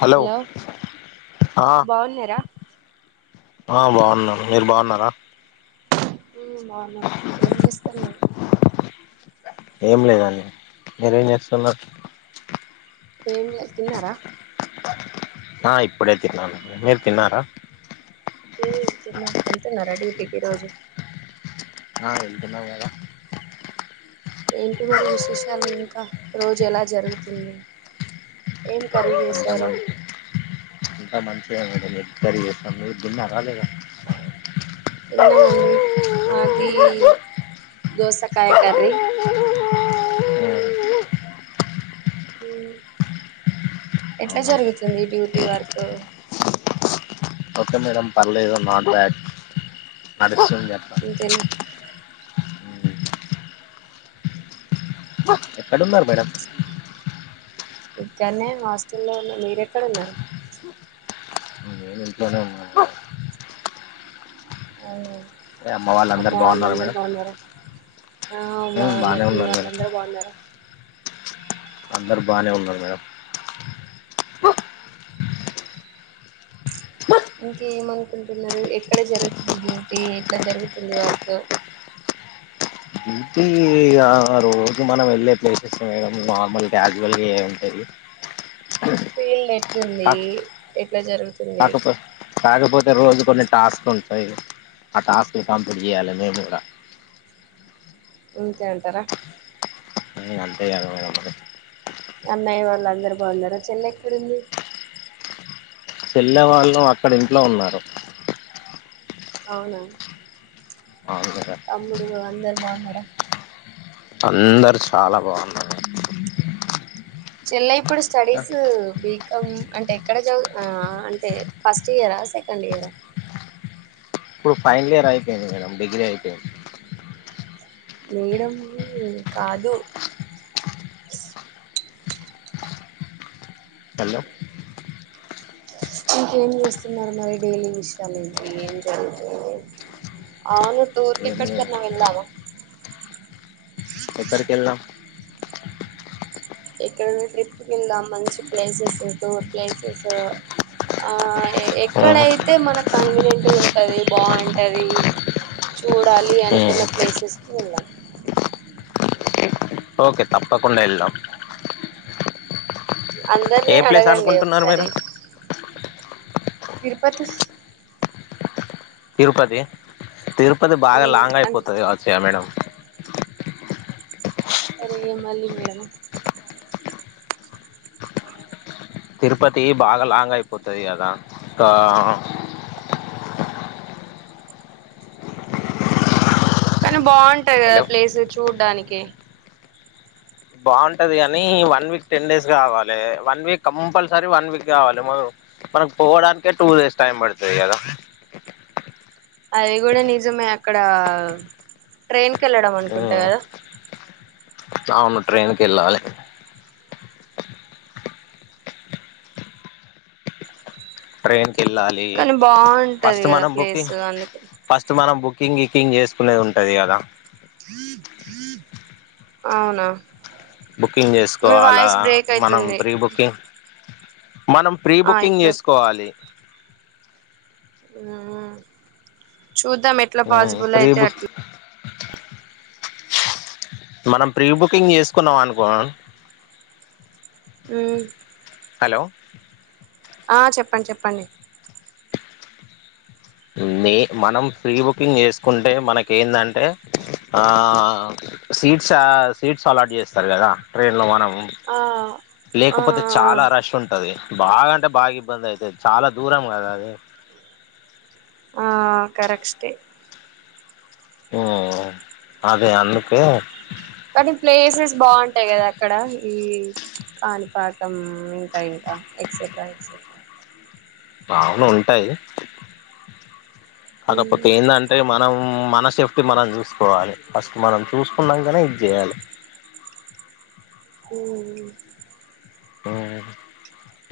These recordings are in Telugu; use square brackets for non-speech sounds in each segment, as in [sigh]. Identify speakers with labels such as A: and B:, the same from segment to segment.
A: హలో ఆ
B: బాగున్నారా
A: ఆ బాగున్నాం మీరు బాగున్నారా
B: బాగున్నాం ఏం చేస్తానవు
A: ఏం లేదండి మీరేం చేస్తున్నారు
B: ఏం లే తిన్నారా
A: ఆ ఇప్పుడే తిన్నాను మీరు తిన్నారా
B: యెల్తున్నారా డ్యూటీకి ఈరోజు
A: అ వెళ్కున్నారు కాదా
B: ఏంటి మరి విశేషాలు ఇంకా రోజు ఎలా జరుగుతుంది ఏం కర్రీ చేసారు
A: అ మంచిగా మేము ఎగ్ కర్రీ చేస్తాం మీరుదిన్నర లేద
B: తిన్నామండి మాది దోసకాయ కర్రి ఎట్లా
A: అవునండి
B: జరుగుతుంది డ్యూటీ వర్క్
A: ఓకే మేడం పర్లేదు నాట్ బ్యాడు నడుసు త
B: అంతేనా
A: ఎక్కడున్నారు మేడం
B: ఇకన్నే హాస్టల్ లో ఉన్న మీరేక్కడ ఉన్నారు
A: ఇంట్లనే ఉన్న
B: అవునా అమ్మ
A: వాళ్ళందరు బాగున్నారా
B: వాళ్ళందరు బాగున్నారా ఆ
A: మేడం బానే
B: బాగున్నారు మీ
A: ఉన్నారు మేడం
B: వాళ్ళందరు బాగున్నారా
A: అందరు బానే ఉన్నారు మేడం
B: ఇంకేమ అనుకుంటున్నరు ఎక్కడ జరుగుతుంది డ్యూటీ ఎట్లా జరుగుతుంది వర్క్
A: ఇగ రోజు మనం వెళ్ళే ప్లేసెస్ మ నార్మల్ క్యాజువల్గా ఏం ఉంటది
B: ఫీల్డ్ ఎట్లుంది ఎట్లా జరుగుతుంది
A: కాకపో కాకపోతే రోజు కొన్ని టాస్క్లు ఉంటాయి ఆ టాస్కులు కంప్లీట్ చేయాలి మేము కూడా
B: ఉంతే అంటారా
A: ఇ అంతే కదా మేడం మరి
B: అన్నయి వాళ్ళు అందరు బాగున్నారా చెల్ల ఎక్కడుంది
A: చెల్లే వాళ్ళు అక్కడ ఇంట్లో ఉన్నారు
B: అవునా
A: అవునా
B: నువ్ అందరు బాగున్నారా
A: అందరు చాలా బాగున్నారు
B: చెల్లై ఇప్పుడు స్టడీస్ బికామ్ అంటే ఎక్కడ చదు ఆ అంటే ఫస్ట్ ఇయరా సెకండ్ ఇయరా
A: ఇప్పుడు ఫైనల్ ఇయర్ అయిపోయింది మేడం డిగ్రీ అయిపోయింది
B: మేడం కాదు
A: హలో
B: ఇంకేం చేస్తున్నారు మరి డైలీ విషయాలు ఏంటి ఏం జరుగుతుయి అవును్ టూర్ క
A: ఏం లేదు
B: ఎక్కడికనా వెళ్దామా
A: ఎక్కడికెళ్దాం
B: ఎక్కడ ట్రిప్ కి వెళ్దా మంచి ప్లేసెస్ టూర్ ప్లేసెస్ ఆ
A: ఉమ్,
B: ఎక్కడైతే మనకు కన్వీనియంట్ ఉంటది బాం టది చూడాలి
A: ఉమ్.
B: అనుకున్న ప్లేసెస్ కి వెళ్దాం
A: ఓకే తప్పకండ ఎళ్దాం
B: అందరినీ అడగండి
A: అనుకుంటున్నారు
B: ఒకసరి
A: మీరు
B: తిరుపతి
A: తిరుపతి తిరు ఇప్పది బాగా
B: ఉమ్
A: లాంగ్
B: అంతే
A: అయిపోతుంది గవచ్చయా మేడం
B: అరే ఏ మళ్ళి మేడమ
A: తిరుపతి బాగా లాంగ్ అయిపోతది కదా ఇంకా
B: కను బాం టది గద
A: హలో
B: ప్లేస్ చూ దానికి
A: బాగుంటది కానీ వన్ వీక్ టెన్ డేస్ కావాలి one week compulsory one week కావాలి మన మనకు పోవడానికే టూ డేస్ టైం పడుతుంది కదా
B: అది కూడా నిజమే అక్కడ ట్రైన్కి కెళ్ళడం అనుకుంటా కదా
A: అవును ట్రైన్ కెళ్ళాలే ట్రేన్ ఎళ్ళాలి
B: కానీ బాగుంటది
A: ఫస్ట్
B: కదా
A: మనం
B: ప్లేస్
A: బుకింగ్
B: అందుకే
A: ఫస్ట్ మనం బుక్ కకింగ్ క్కింగ్ చేసుకునేది ఉంటది కదా
B: అవునా
A: బుకింగ్
B: మీ
A: జేసుకోవాల
B: వాయిస్ బ్రేక్
A: మనం
B: అయితుంది
A: ప్రీబుకింగ్ మనం ప్రీ
B: ఆ
A: బుకింగ్
B: ఇప్పుడు
A: చేసుకోవాలి
B: ఆ చూద్దాం ఎట్లా పాసిబుల్
A: ప్రీ
B: అయితే
A: బుక్
B: అట్లా
A: మనం ప్రీ బుకింగ్ చేసుకున్నాం అనుకో
B: ఊ
A: హలో
B: ఆ చెప్పండి చెప్పండి
A: మనం ఫ్రీ బుకింగ్ చేసుకుంటే మనకు ఏందంటే ఆ సీట్స్ సీట్స్ అలాట్ చేస్తారు కదా ట్రైన్ లో మనం
B: ఆ ఆ
A: లేకపోతే చాలా రష్ ఉంటాది బాగా అంటే బాగా ఇబ్బంది అయితాది చాలా దూరం కదా అది
B: ఆ కరెక్షటే
A: ఓ అదే అందుకే
B: కానీ ప్లేసెస్ బాగుంటాయి కదా అక్కడ ఈ కాణిపాకం ఇంకా ఇంకా ఎక్సెట్రా ఎక్సెట్రా
A: బావున ఉంటాయి [unintelligible]
B: మ్మ్
A: పోతే ఏంది అంటే మన్ మనం మన సేఫ్టీ మనం చూసుకోవాలి ఫస్ట్ మనం చూసుకున్నాంకానే ఇది చేయాలి
B: అ
A: పొవత్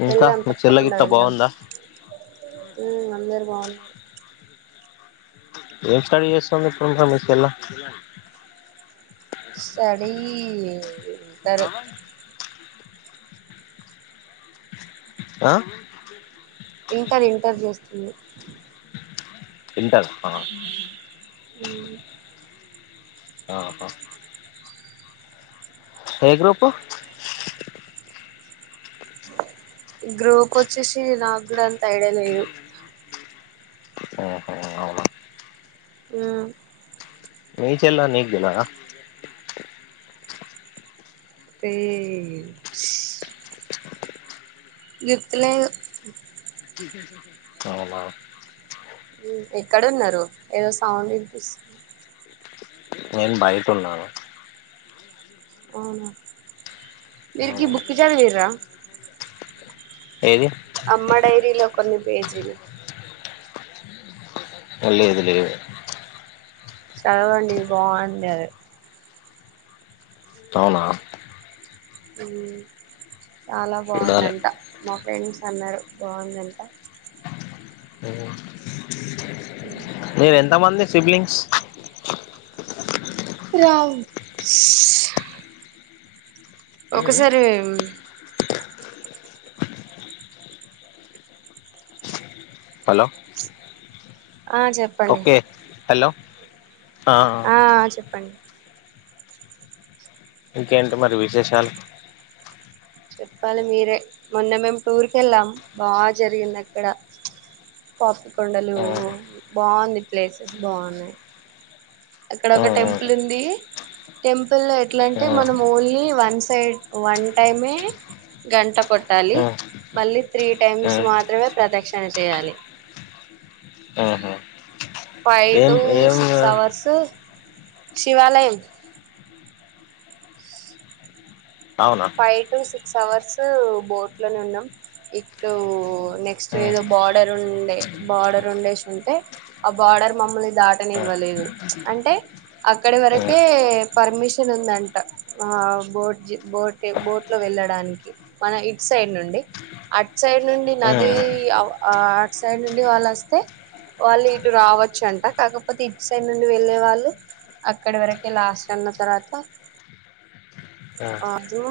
B: వెళ్ళాదాం తప్పకుండ వెళ్ళాం ఉ అందరు బాగున్నా
A: ఏం స్టాయిల్ చేస్తుంది ఇప్పుడు ఆమె పెళ్ళొ
B: సడీ ఉంటారు
A: ఆ
B: ఇంటర్ ఇంటర్ చేస్తుంది
A: ఇంపాడు వస్తావ
B: అ
A: ఆహా ఎ గ్రూపు
B: గ్రూప్ వచ్చెసి ఇ నాగ్ కూడంద్ యాయిడ లేదు
A: ఓహొ అవునా
B: హ్మ్
A: నీ చెల్లె నీకు తెలవదా
B: తె గుర్తు లేదు
A: అవునా
B: ఉ ఎక్కడ ఉన్నారు ఏదో సౌండ్ వినిపిస్తు
A: నేన్ బయట ఉన్నాను
B: అవునా విరికి బుక్ చదువీర్ర
A: ఏది
B: అమ్మ డైరీలో కొన్ని పేజీలు
A: లేదు లేదు
B: చదవండి బావుంది అది
A: అవునా
B: అ చాలా
A: చూడాలి
B: బాగుందంట ఫ్రెండ్స్ అన్నారు బాగుందంట
A: ఓ నేను ఎంతమంది సిబ్లింగ్స్
B: రామ్స్ ఒక్కసారి
A: హలో
B: ఆ చెప్పండి
A: ఓకే హలో
B: ఆ చెప్పండి
A: ఇంకేంటి మరి విశేషాలు
B: చెప్పాలి మీరే మొన్న మేము టూర్ కి వెళ్ళాం బాగా జరిగింది అక్కడ పాప్ కొండలు బాగుంది ప్లేసెస్ బాగున్నాయి అక్కడ ఒక టెంపుల్ ఉంది టెంప్ పుల్ ఎట్లా అంటే మనం only one side one time ఏ గంట కొట్టాలి మళ్ళీ త్రీ టైమ్స్ మాత్రమే ప్రదక్షిణ చేయాలి ఫైవ్
A: ఏం
B: టు
A: ఏం
B: సిక్స్ అవర్స్ శివాలయం
A: అవునా
B: ఫైవ్ టు సిక్స్ అవర్స్ యు బోట్ లోనే ఉన్నాం ఇటు నెక్స్ట్ ఏదో బార్డర్ ఉండే బార్డర్ ఉండే అంటే ఆ బార్డర్ మమ్మల్ని దాట నీ ఇవ్వలేదు అంటే అక్కడి వరికే పర్మిషన్ ఉంది అంట ఆ బోట్ బోట్ బోట్ లో వెళ్ళడానికి మనం ఇటు సైడ్ నుండి అటు సైడ్ నుండి నది ఆ అటు సైడ్ నుండి వాళ్ళు వస్తే వాళ్ళు ఇటు రావచ్చు అంట కాకపోతే ఇటు సైడ్ నుండి వెళ్ళే వాళ్ళు అక్కడి వరకే లాస్ట్ అన్న తర్వాత అదు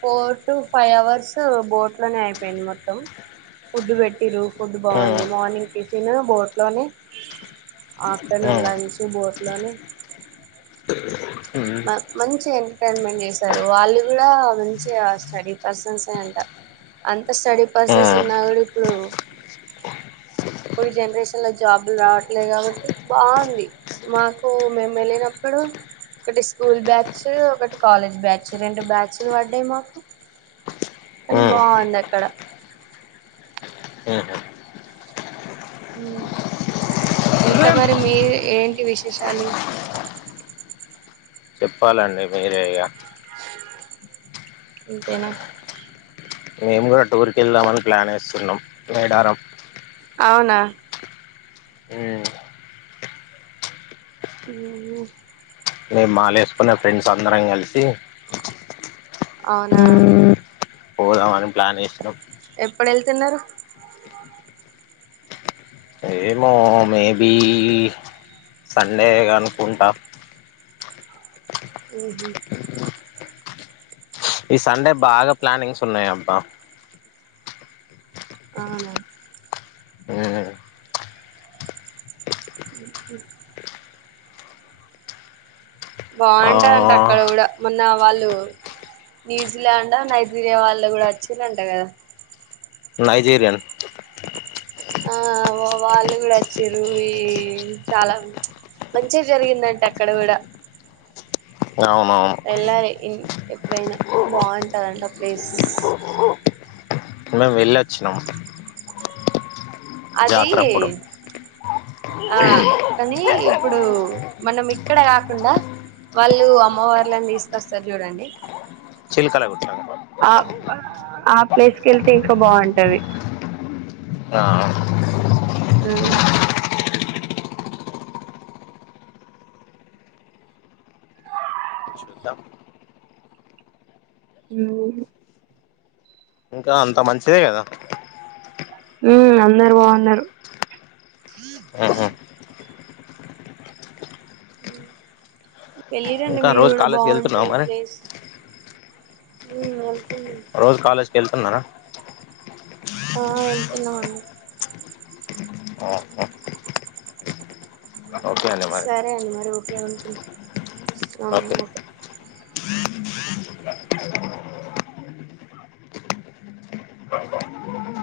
B: ఫోర్ టు ఫైవ్ అవర్స్ బోట్లోనే అయిపోయింది మొత్తం ఫుడ్ పెట్టిరు ఫుడ్ బాగుంది మార్నింగ్ టిఫిన్ బోట్లోనే ఆఫ్టర్నూన్ లంచ్ బోట్లోనే మంచి ఎంటర్టైన్మెంట్ చేసారు వాళ్ళు కూడా మంచి స్టడీ పర్సన్సే అంట అంత స్టడీ పర్సన్స్ ఉన్నా కూడా ఇప్పుడు ఇప్పుడు జనరేషన్లో జాబులు రావట్లేదు కాబట్టి బాగుంది మాకు మేము వెళ్ళినప్పుడు ఒకటి స్కూల్ బ్యాచ్ ఒకటి కాలేజ్ బ్యాచ్ రెండు బ్యాచ్లు పడ్డాయి మాకు కానీ బాగుంది అక్కడ ఉ ఇంకా మరి మీ ఏంటి విశేషాలు
A: చెప్పాలండి మీరే ఇగ
B: ఇంతేనా
A: మేం గుడ టూర్కెళ్దామని ప్లాన్ ఏస్తున్నం మేడారం.
B: అవ్నా.
A: ఉమ్,
B: మ్ మ్
A: మేం మలేస్కునే ఫ్రెండ్స్ అందరం కల్సి.
B: అవునా
A: పోదాం అని ప్లాన్ ఏసినం.
B: ల్తున్నరు.
A: ఏమో మే బీ సండే అనుకుంటా.
B: మ్ హ్
A: ఈ సండే బాగా ప్లానింగ్స్ ఉన్నయి అబ్బా
B: అవునా
A: ఉమ్,
B: [inaudible]
A: ఆ
B: బాగుంటది అంట అక్కడ గుడా మొన్న వాళ్ళు న్యూజిలాండ నైజీరియా వాళ్ళు గుడా వచ్చిలంట కదా
A: నైజేరియన్.
B: ఆ వాళ్ళు గుడ వచ్చిన్రూ ఈ చాలా మంచిగా జరిగిందంట అక్కడ గుడా
A: అవునవును.
B: ఈ ఎప్పుడైనా బాగుంటదంట ప్లేస్.
A: మేం వెళ్ళొచ్చినం.
B: అది ఆ కనీ ఇప్పుడు మనం ఇక్కడ కాకుండా వాళ్ళు అమ్మవార్లను తీస్కస్తారు చూడండి
A: చిల్కల గుట్ట
B: ఆ ఆ ప్లేస్కెళ్తే ఇంకా బాగుంటది.
A: ఆ
B: [inaudible]
A: చూద్దాం
B: మ్
A: ఇంకా అంతా మంచిదే కదా
B: ఉమ్ అందరు బాగున్నరు.
A: ఉహు.
B: ఎళ్ళి రండి
A: ఇంకా
B: మీరు
A: రోజు
B: గుడా
A: కాలేజ్కి వెళ్తున్నావా
B: బాగుంటది
A: మరి
B: ప్లేస్. మ్ ఎల్
A: రోజూ కాలేజ్ ఎళ్తున్నారా?
B: ఆ ఎళ్తున్నమండి.
A: ఓకే అండి మరి
B: సరే అండి మరి ఓకే ఉంటుం ఆ ఓకే